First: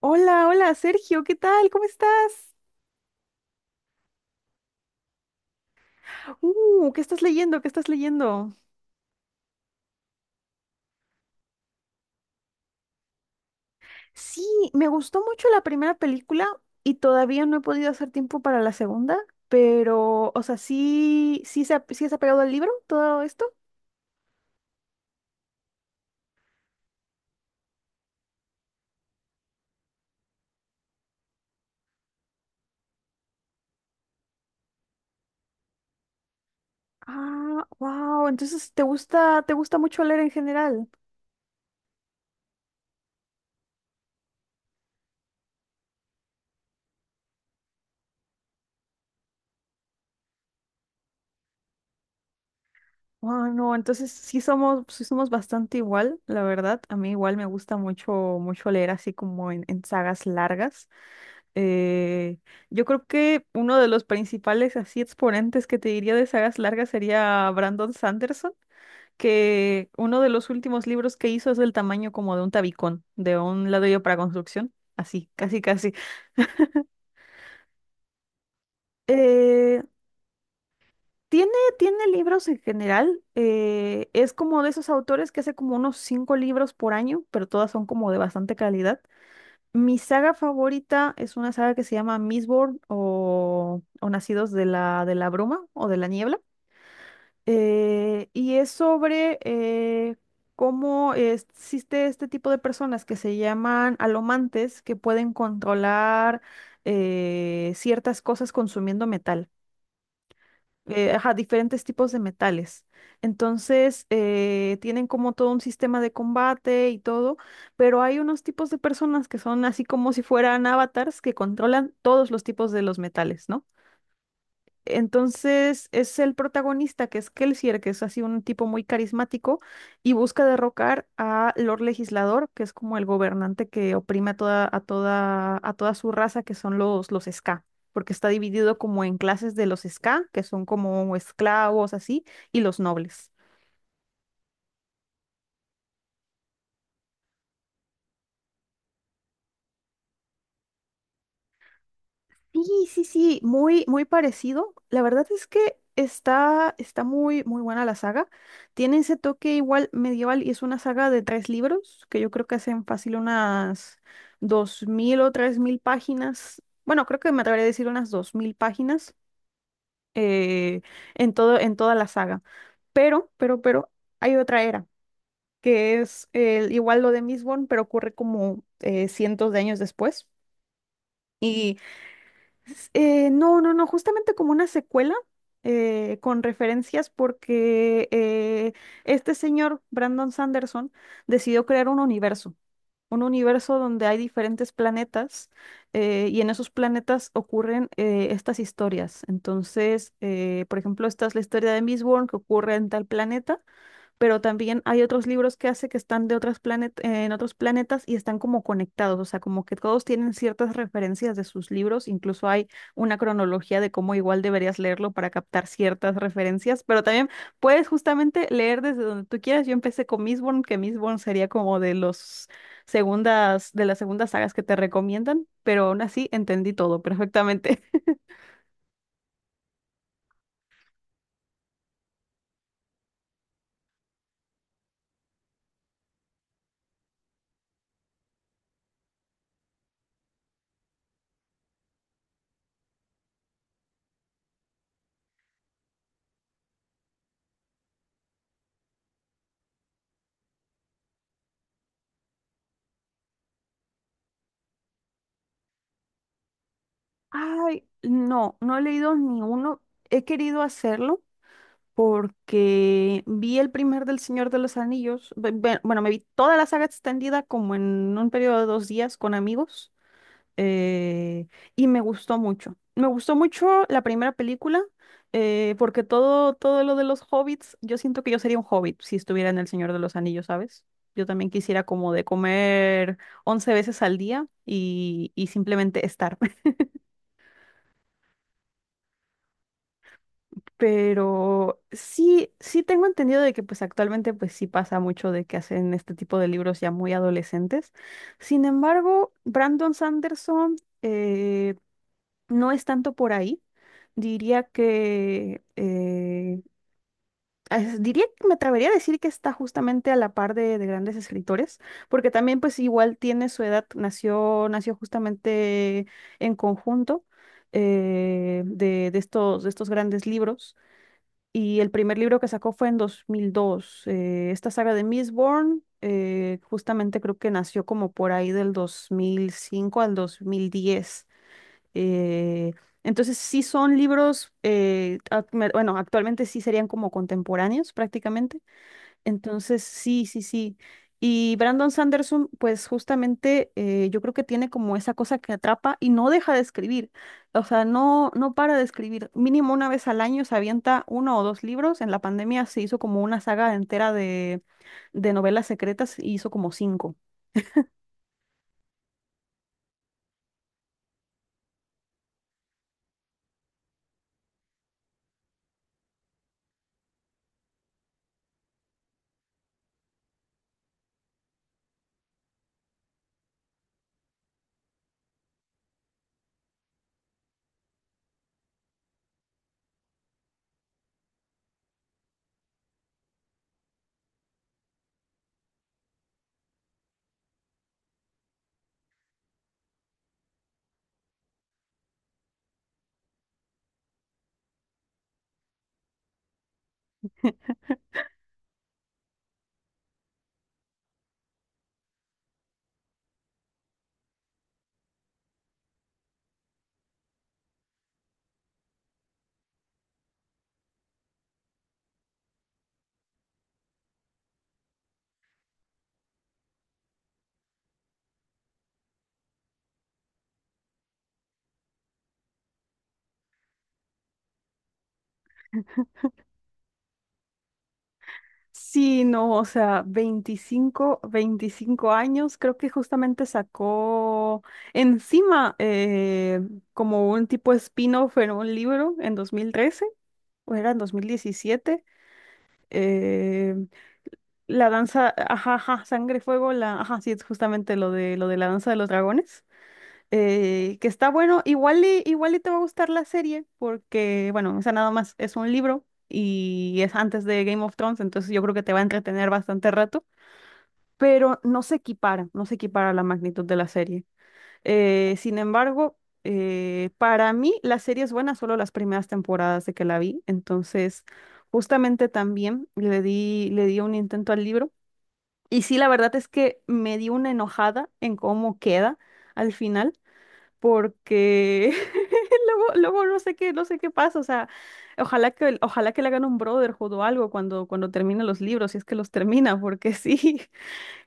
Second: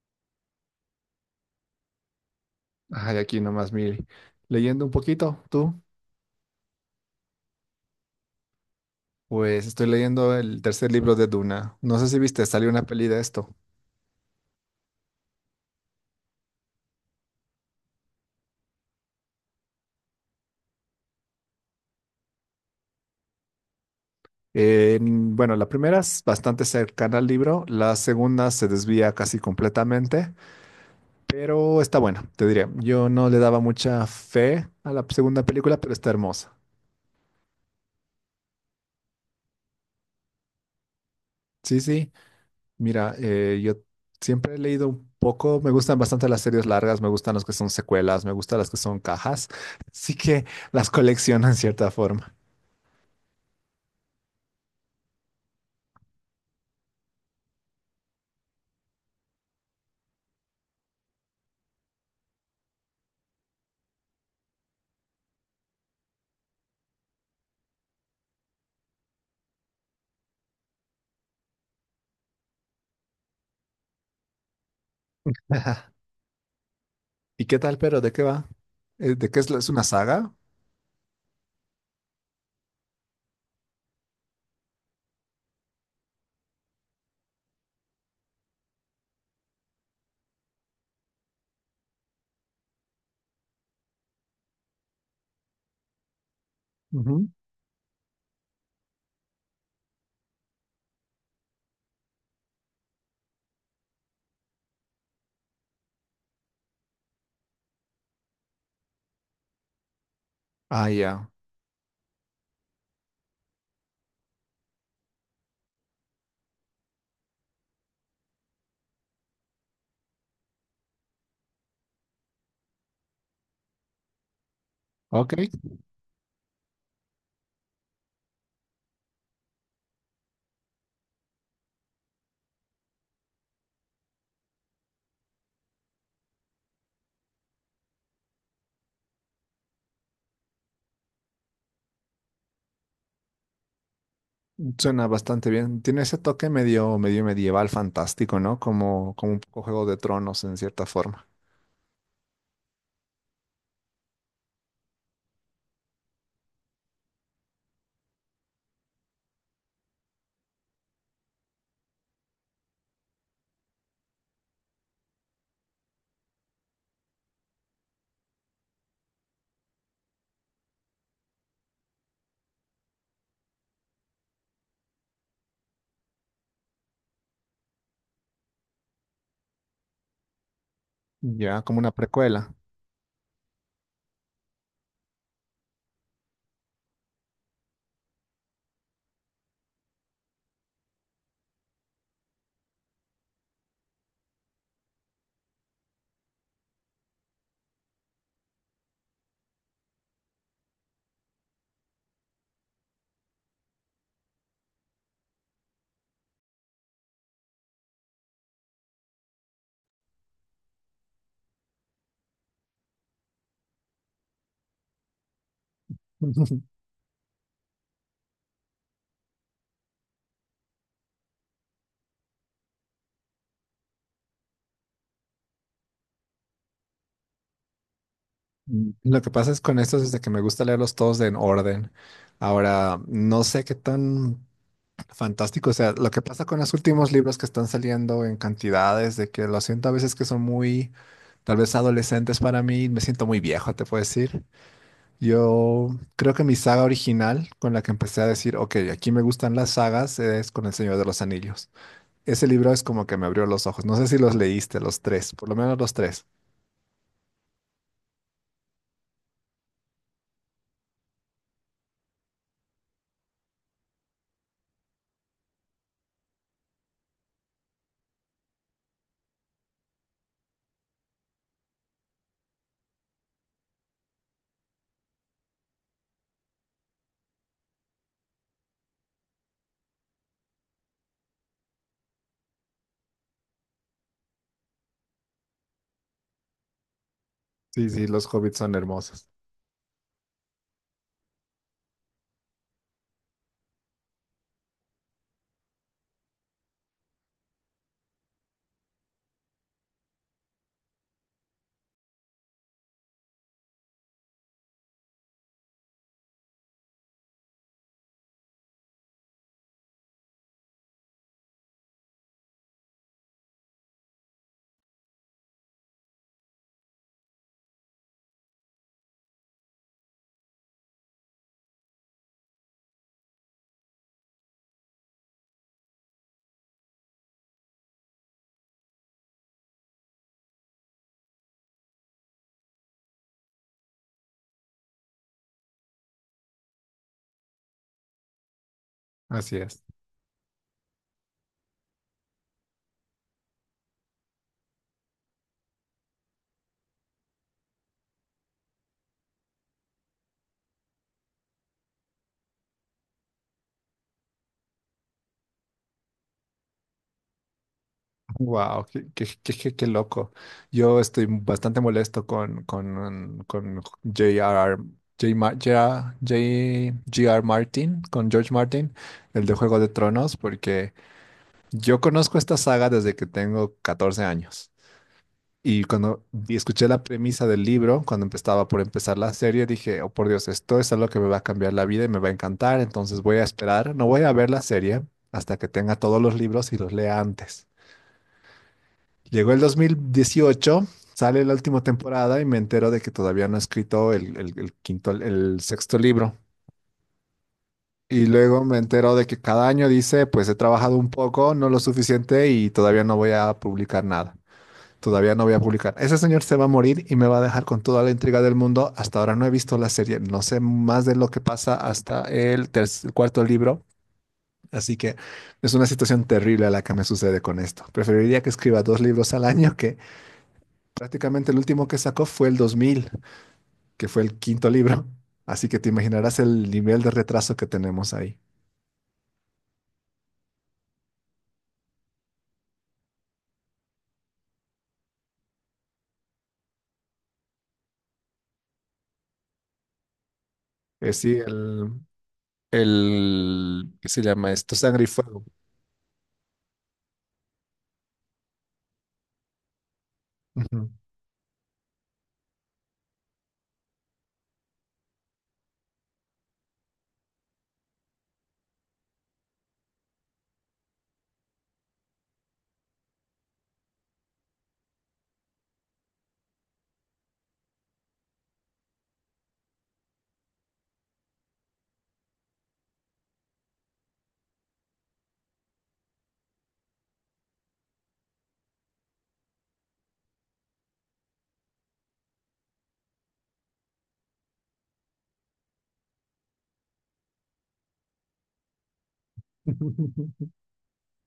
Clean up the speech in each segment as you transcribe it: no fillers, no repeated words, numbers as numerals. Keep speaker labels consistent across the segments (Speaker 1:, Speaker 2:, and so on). Speaker 1: Hola, hola, Sergio, ¿qué tal? ¿Cómo estás?
Speaker 2: Ay, aquí nomás, mire, leyendo un poquito, tú.
Speaker 1: ¿Qué estás leyendo? ¿Qué estás leyendo?
Speaker 2: Pues estoy leyendo el tercer libro de Duna. No sé si viste, salió una peli de esto.
Speaker 1: Sí, me gustó mucho la primera película y todavía no he podido hacer tiempo para la segunda, pero, o sea, sí, sí, sí se ha pegado al libro todo esto.
Speaker 2: Bueno, la primera es bastante cercana al libro, la segunda se desvía casi completamente, pero está buena, te diré. Yo no le daba mucha fe a la segunda película, pero está hermosa.
Speaker 1: Ah, wow, entonces te gusta mucho leer en general.
Speaker 2: Sí, sí, mira, yo siempre he leído un poco, me gustan bastante las series largas, me gustan las que son secuelas, me gustan las que son cajas, así que las colecciono en cierta forma.
Speaker 1: Wow, no, entonces sí somos bastante igual, la verdad. A mí igual me gusta mucho, mucho leer así como en sagas largas. Eh, yo creo que uno de los principales así exponentes que te diría de sagas largas sería Brandon Sanderson, que uno de los últimos libros que hizo es del tamaño como de un tabicón, de un ladrillo para construcción, así, casi, casi.
Speaker 2: ¿Y qué tal, pero de qué va? ¿De qué es, la- Es
Speaker 1: Eh,
Speaker 2: una saga?
Speaker 1: tiene, tiene libros en general, es como de esos autores que hace como unos cinco libros por año, pero todas son como de bastante calidad. Mi saga favorita es una saga que se llama Mistborn o Nacidos de la Bruma o de la Niebla.
Speaker 2: Ujú.
Speaker 1: Y es sobre cómo existe este tipo de personas que se llaman alomantes que pueden controlar ciertas cosas consumiendo metal.
Speaker 2: Ah, ya.
Speaker 1: Ajá, diferentes tipos de metales. Entonces, tienen como todo un sistema de combate y todo, pero hay unos tipos de personas que son así como si fueran avatars que controlan todos los tipos de los metales, ¿no?
Speaker 2: Ok,
Speaker 1: Entonces es el protagonista, que es Kelsier, que es así un tipo muy carismático, y busca derrocar a Lord Legislador, que es como el gobernante que oprime a toda su raza, que son los Ska, porque está dividido como en clases de los Ska, que son como esclavos, así, y los nobles.
Speaker 2: suena bastante bien. Tiene ese toque medio, medio medieval fantástico, ¿no? Como, como un poco Juego de Tronos en cierta forma.
Speaker 1: Sí, sí, sí, muy, muy parecido. La verdad es que está muy, muy buena la saga. Tiene ese toque igual medieval y es una saga de tres libros que yo creo que hacen fácil unas 2000 o 3000 páginas. Bueno, creo que me atrevería a decir unas 2000 páginas eh, en toda la saga. Pero hay otra era que es igual lo de Mistborn, pero ocurre como cientos de años después.
Speaker 2: Ya, como una precuela.
Speaker 1: No, no, no, justamente como una secuela con referencias porque este señor, Brandon Sanderson, decidió crear un universo donde hay diferentes planetas, y en esos planetas ocurren estas historias. Entonces, por ejemplo, esta es la historia de Mistborn que ocurre en tal planeta, pero también hay otros libros que hace que están de otras planet en otros planetas y están como conectados, o sea, como que todos tienen ciertas referencias de sus libros. Incluso hay una cronología de cómo igual deberías leerlo para captar ciertas referencias, pero también puedes justamente leer desde donde tú quieras. Yo empecé con Mistborn, que Mistborn sería como de las segundas sagas que te recomiendan, pero aún así entendí todo perfectamente.
Speaker 2: Mm, lo que pasa es con estos es de que me gusta leerlos todos en orden. Ahora, no sé qué tan fantástico, o sea, lo que pasa con los últimos libros que están saliendo en cantidades, de que lo siento a veces que son muy, tal vez adolescentes para mí, me siento muy viejo, te puedo decir. Yo creo que mi saga original con la que empecé a decir, ok, aquí me gustan las sagas, es con El Señor de los Anillos. Ese libro es como que me abrió los ojos. No sé si los leíste, los tres, por lo menos los tres.
Speaker 1: Ay, no, no he leído ni uno. He querido hacerlo porque vi el primer del Señor de los Anillos, bueno, me vi toda la saga extendida como en un periodo de 2 días con amigos, eh, y me gustó mucho. Me gustó mucho la primera película, porque todo, todo lo de los hobbits, yo siento que yo sería un hobbit si estuviera en el Señor de los Anillos, ¿sabes? Yo también quisiera como de comer 11 veces al día y simplemente estar.
Speaker 2: Sí, sí, los hobbits son hermosos.
Speaker 1: Pero sí, sí tengo entendido de que pues actualmente pues sí pasa mucho de que hacen este tipo de libros ya muy adolescentes. Sin embargo, Brandon Sanderson eh, no es tanto por ahí. Diría que diría que me atrevería a decir que está justamente a la par de, grandes escritores, porque también pues igual tiene su edad, nació justamente en conjunto de estos grandes libros. Y el primer libro que sacó fue en 2002. Esta saga de Mistborn, justamente creo que nació como por ahí del 2005 al 2010. Eh, entonces sí son libros, bueno, actualmente sí serían como contemporáneos prácticamente,
Speaker 2: Así
Speaker 1: entonces,
Speaker 2: es.
Speaker 1: sí, sí, sí. Y Brandon Sanderson, pues justamente yo creo que tiene como esa cosa que atrapa y no deja de escribir. O sea, no, no para de escribir. Mínimo una vez al año se avienta uno o dos libros. En la pandemia se hizo como una saga entera de novelas secretas y hizo como cinco.
Speaker 2: Wow, qué loco. Yo estoy bastante molesto con J R J. Ma- J J. G R Martin, con George Martin, el de Juego de Tronos, porque yo conozco esta saga desde que tengo 14 años. Y cuando escuché la premisa del libro, cuando empezaba por empezar la serie, dije, oh por Dios, esto es algo que me va a cambiar la vida y me va a encantar, entonces voy a esperar, no voy a ver la serie hasta que tenga todos los libros y los lea antes. Llegó el 2018, sale la última temporada y me entero de que todavía no he escrito el quinto, el sexto libro. Y luego me entero de que cada año dice, pues he trabajado un poco, no lo suficiente y todavía no voy a publicar nada. Todavía no voy a publicar. Ese señor se va a morir y me va a dejar con toda la intriga del mundo. Hasta ahora no he visto la serie, no sé más de lo que pasa hasta el cuarto libro. Así que es una situación terrible a la que me sucede con esto. Preferiría que escriba dos libros al año, que prácticamente el último que sacó fue el 2000, que fue el quinto libro. Así que te imaginarás el nivel de retraso que tenemos ahí.
Speaker 1: Sí, no, o sea, veinticinco años, creo que justamente sacó encima como un tipo spin-off en un libro en 2013 o era en
Speaker 2: Eh, sí, el,
Speaker 1: 2017, eh,
Speaker 2: ¿Qué se llama esto?
Speaker 1: la
Speaker 2: Sangre y
Speaker 1: danza,
Speaker 2: fuego.
Speaker 1: ajá, ajá, Sangre, Fuego, ajá, sí, es justamente lo de, la danza de los dragones,
Speaker 2: Ujú.
Speaker 1: que está bueno, igual y te va a gustar la serie, porque, bueno, esa nada más es un libro y es antes de Game of Thrones, entonces yo creo que te va a entretener bastante rato, pero no se equipara, no se equipara la magnitud de la serie. Sin embargo, para mí la serie es buena solo las primeras temporadas de que la vi, entonces justamente también le di, un intento al libro y sí, la verdad es que me di una enojada en cómo queda al final, porque luego, luego no sé qué pasa, o sea, ojalá que le hagan un Brotherhood o algo cuando termine los libros, si es que los termina, porque sí.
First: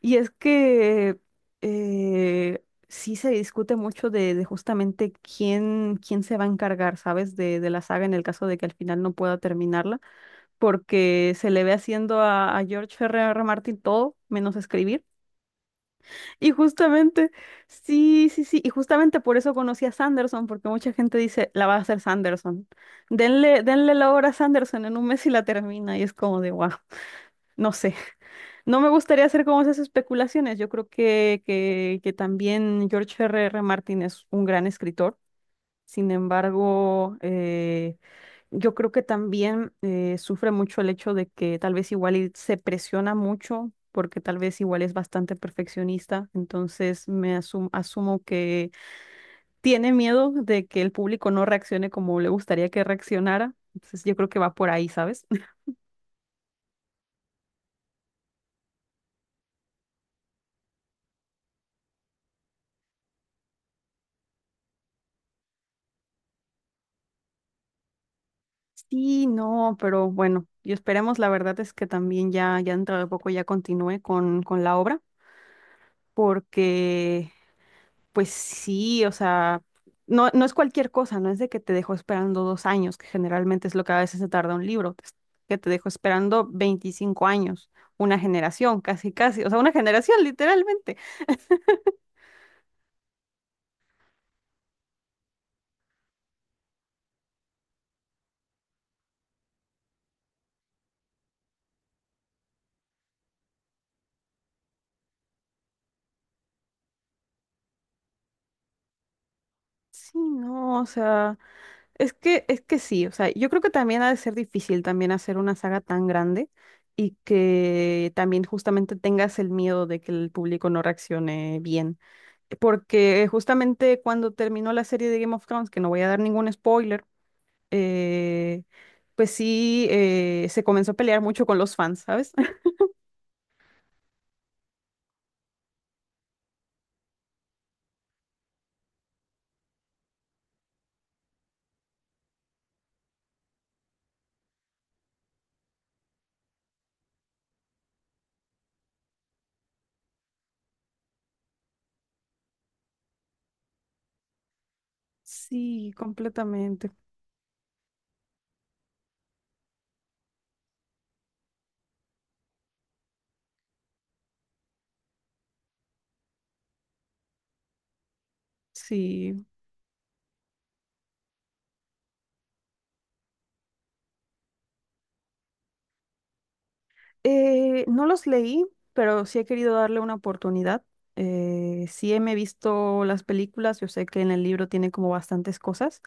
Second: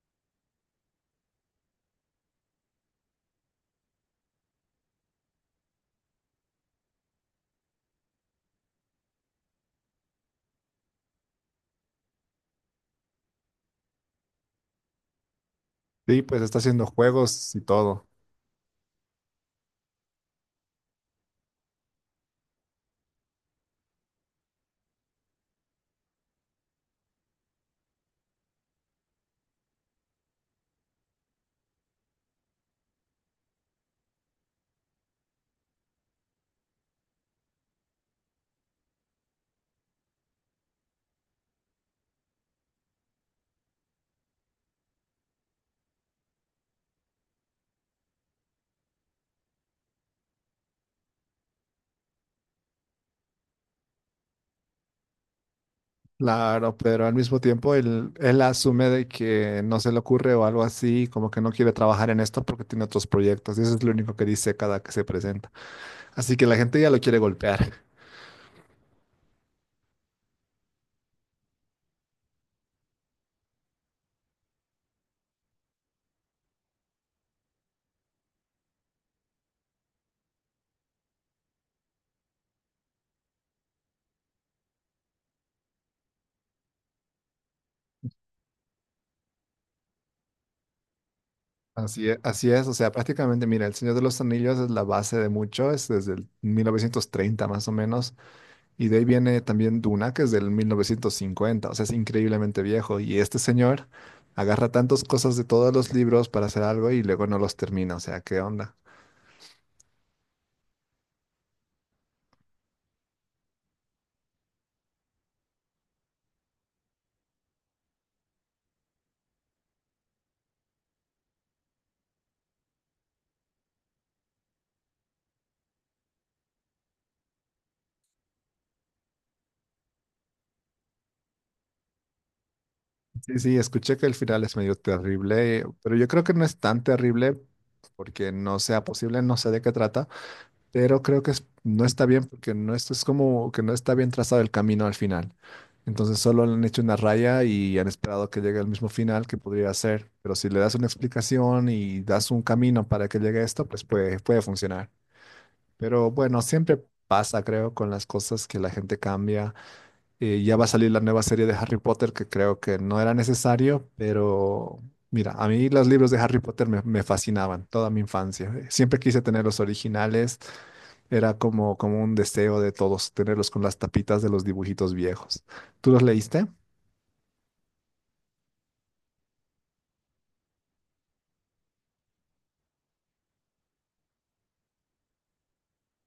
Speaker 1: Y es que sí se discute mucho de, justamente quién se va a encargar, ¿sabes? de la saga en el caso de que al final no pueda terminarla, porque se le ve haciendo a George R.R. Martin todo menos escribir.
Speaker 2: Sí, pues
Speaker 1: Y
Speaker 2: está haciendo
Speaker 1: justamente,
Speaker 2: juegos y todo.
Speaker 1: sí, sí, sí, y justamente por eso conocí a Sanderson, porque mucha gente dice, la va a hacer Sanderson. Denle la obra a Sanderson en un mes y la termina, y es como de, wow. No sé, no me gustaría hacer como esas especulaciones. Yo creo que también George R. R. Martin es un gran escritor. Sin embargo, yo creo que también sufre mucho el hecho de que tal vez igual y se presiona mucho porque tal vez igual es bastante perfeccionista. Entonces me asumo que tiene miedo de que el público no reaccione como le gustaría que reaccionara. Entonces yo creo que va por ahí, ¿sabes?
Speaker 2: Claro, pero al mismo tiempo él asume de que no se le ocurre o algo así, como que no quiere trabajar en esto porque tiene otros proyectos. Y eso es lo único que dice cada que se presenta. Así que la gente ya lo quiere golpear.
Speaker 1: Sí, no, pero bueno, y esperemos, la verdad es que también ya dentro de poco ya continúe con la obra, porque pues sí, o sea, no, no es cualquier cosa, no es de que te dejo esperando 2 años, que generalmente es lo que a veces se tarda un libro, es que te dejo esperando 25 años, una generación, casi, casi, o sea, una generación literalmente.
Speaker 2: Así es, o sea, prácticamente, mira, El Señor de los Anillos es la base de mucho, es desde el 1930 más o menos, y de ahí viene también Duna, que es del 1950, o sea, es increíblemente viejo, y este señor agarra tantas cosas de todos los libros para hacer algo y luego no los termina, o sea, ¿qué onda?
Speaker 1: Sí, no, o sea. Es que sí, o sea, yo creo que también ha de ser difícil también hacer una saga tan grande y que también justamente tengas el miedo de que el público no reaccione bien. Porque justamente cuando terminó la serie de Game of Thrones, que no voy a dar ningún spoiler, eh, pues sí, se comenzó a pelear mucho con los fans, ¿sabes?
Speaker 2: Sí, sí, escuché que el final es medio terrible, pero yo creo que no es tan terrible porque no sea posible, no sé de qué trata, pero creo que no está bien porque no es, es como que no está bien trazado el camino al final. Entonces solo le han hecho una raya y han esperado que llegue al mismo final que podría ser, pero si le das una explicación y das un camino para que llegue a esto, pues puede, puede funcionar.
Speaker 1: Sí,
Speaker 2: Pero bueno, siempre
Speaker 1: completamente.
Speaker 2: pasa, creo, con las cosas que la gente cambia. Ya va a salir la nueva serie de Harry Potter, que creo que no era necesario, pero mira, a mí los libros de Harry Potter me fascinaban toda mi infancia. Siempre quise tener
Speaker 1: Sí.
Speaker 2: los originales, era como, como un deseo de todos tenerlos con las tapitas de los dibujitos viejos. ¿Tú los leíste?
Speaker 1: No los leí, pero sí he querido darle una oportunidad. Sí me he visto las películas, yo sé que en el libro tiene como bastantes cosas,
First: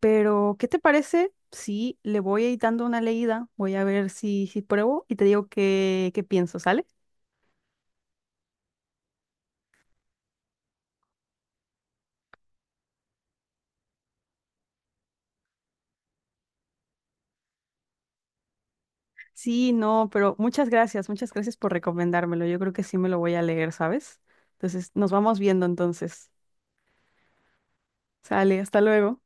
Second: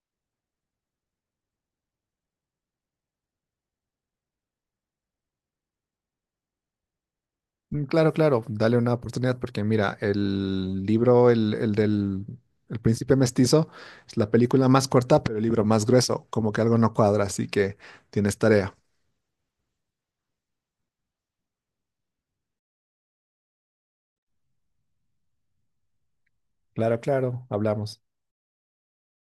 Speaker 1: pero ¿qué te parece si le voy a ir dando una leída? Voy a ver si pruebo y te digo qué pienso, ¿sale?
Speaker 2: Mm, claro, claro, dale una oportunidad porque mira, el del El Príncipe Mestizo, es la película más corta, pero el libro más grueso, como que algo no cuadra, así que tienes tarea.
Speaker 1: Sí, no, pero muchas gracias por recomendármelo. Yo creo que sí me lo voy a leer, ¿sabes? Entonces, nos vamos viendo entonces.
Speaker 2: Claro, claro, hablamos.
Speaker 1: Sale, hasta luego.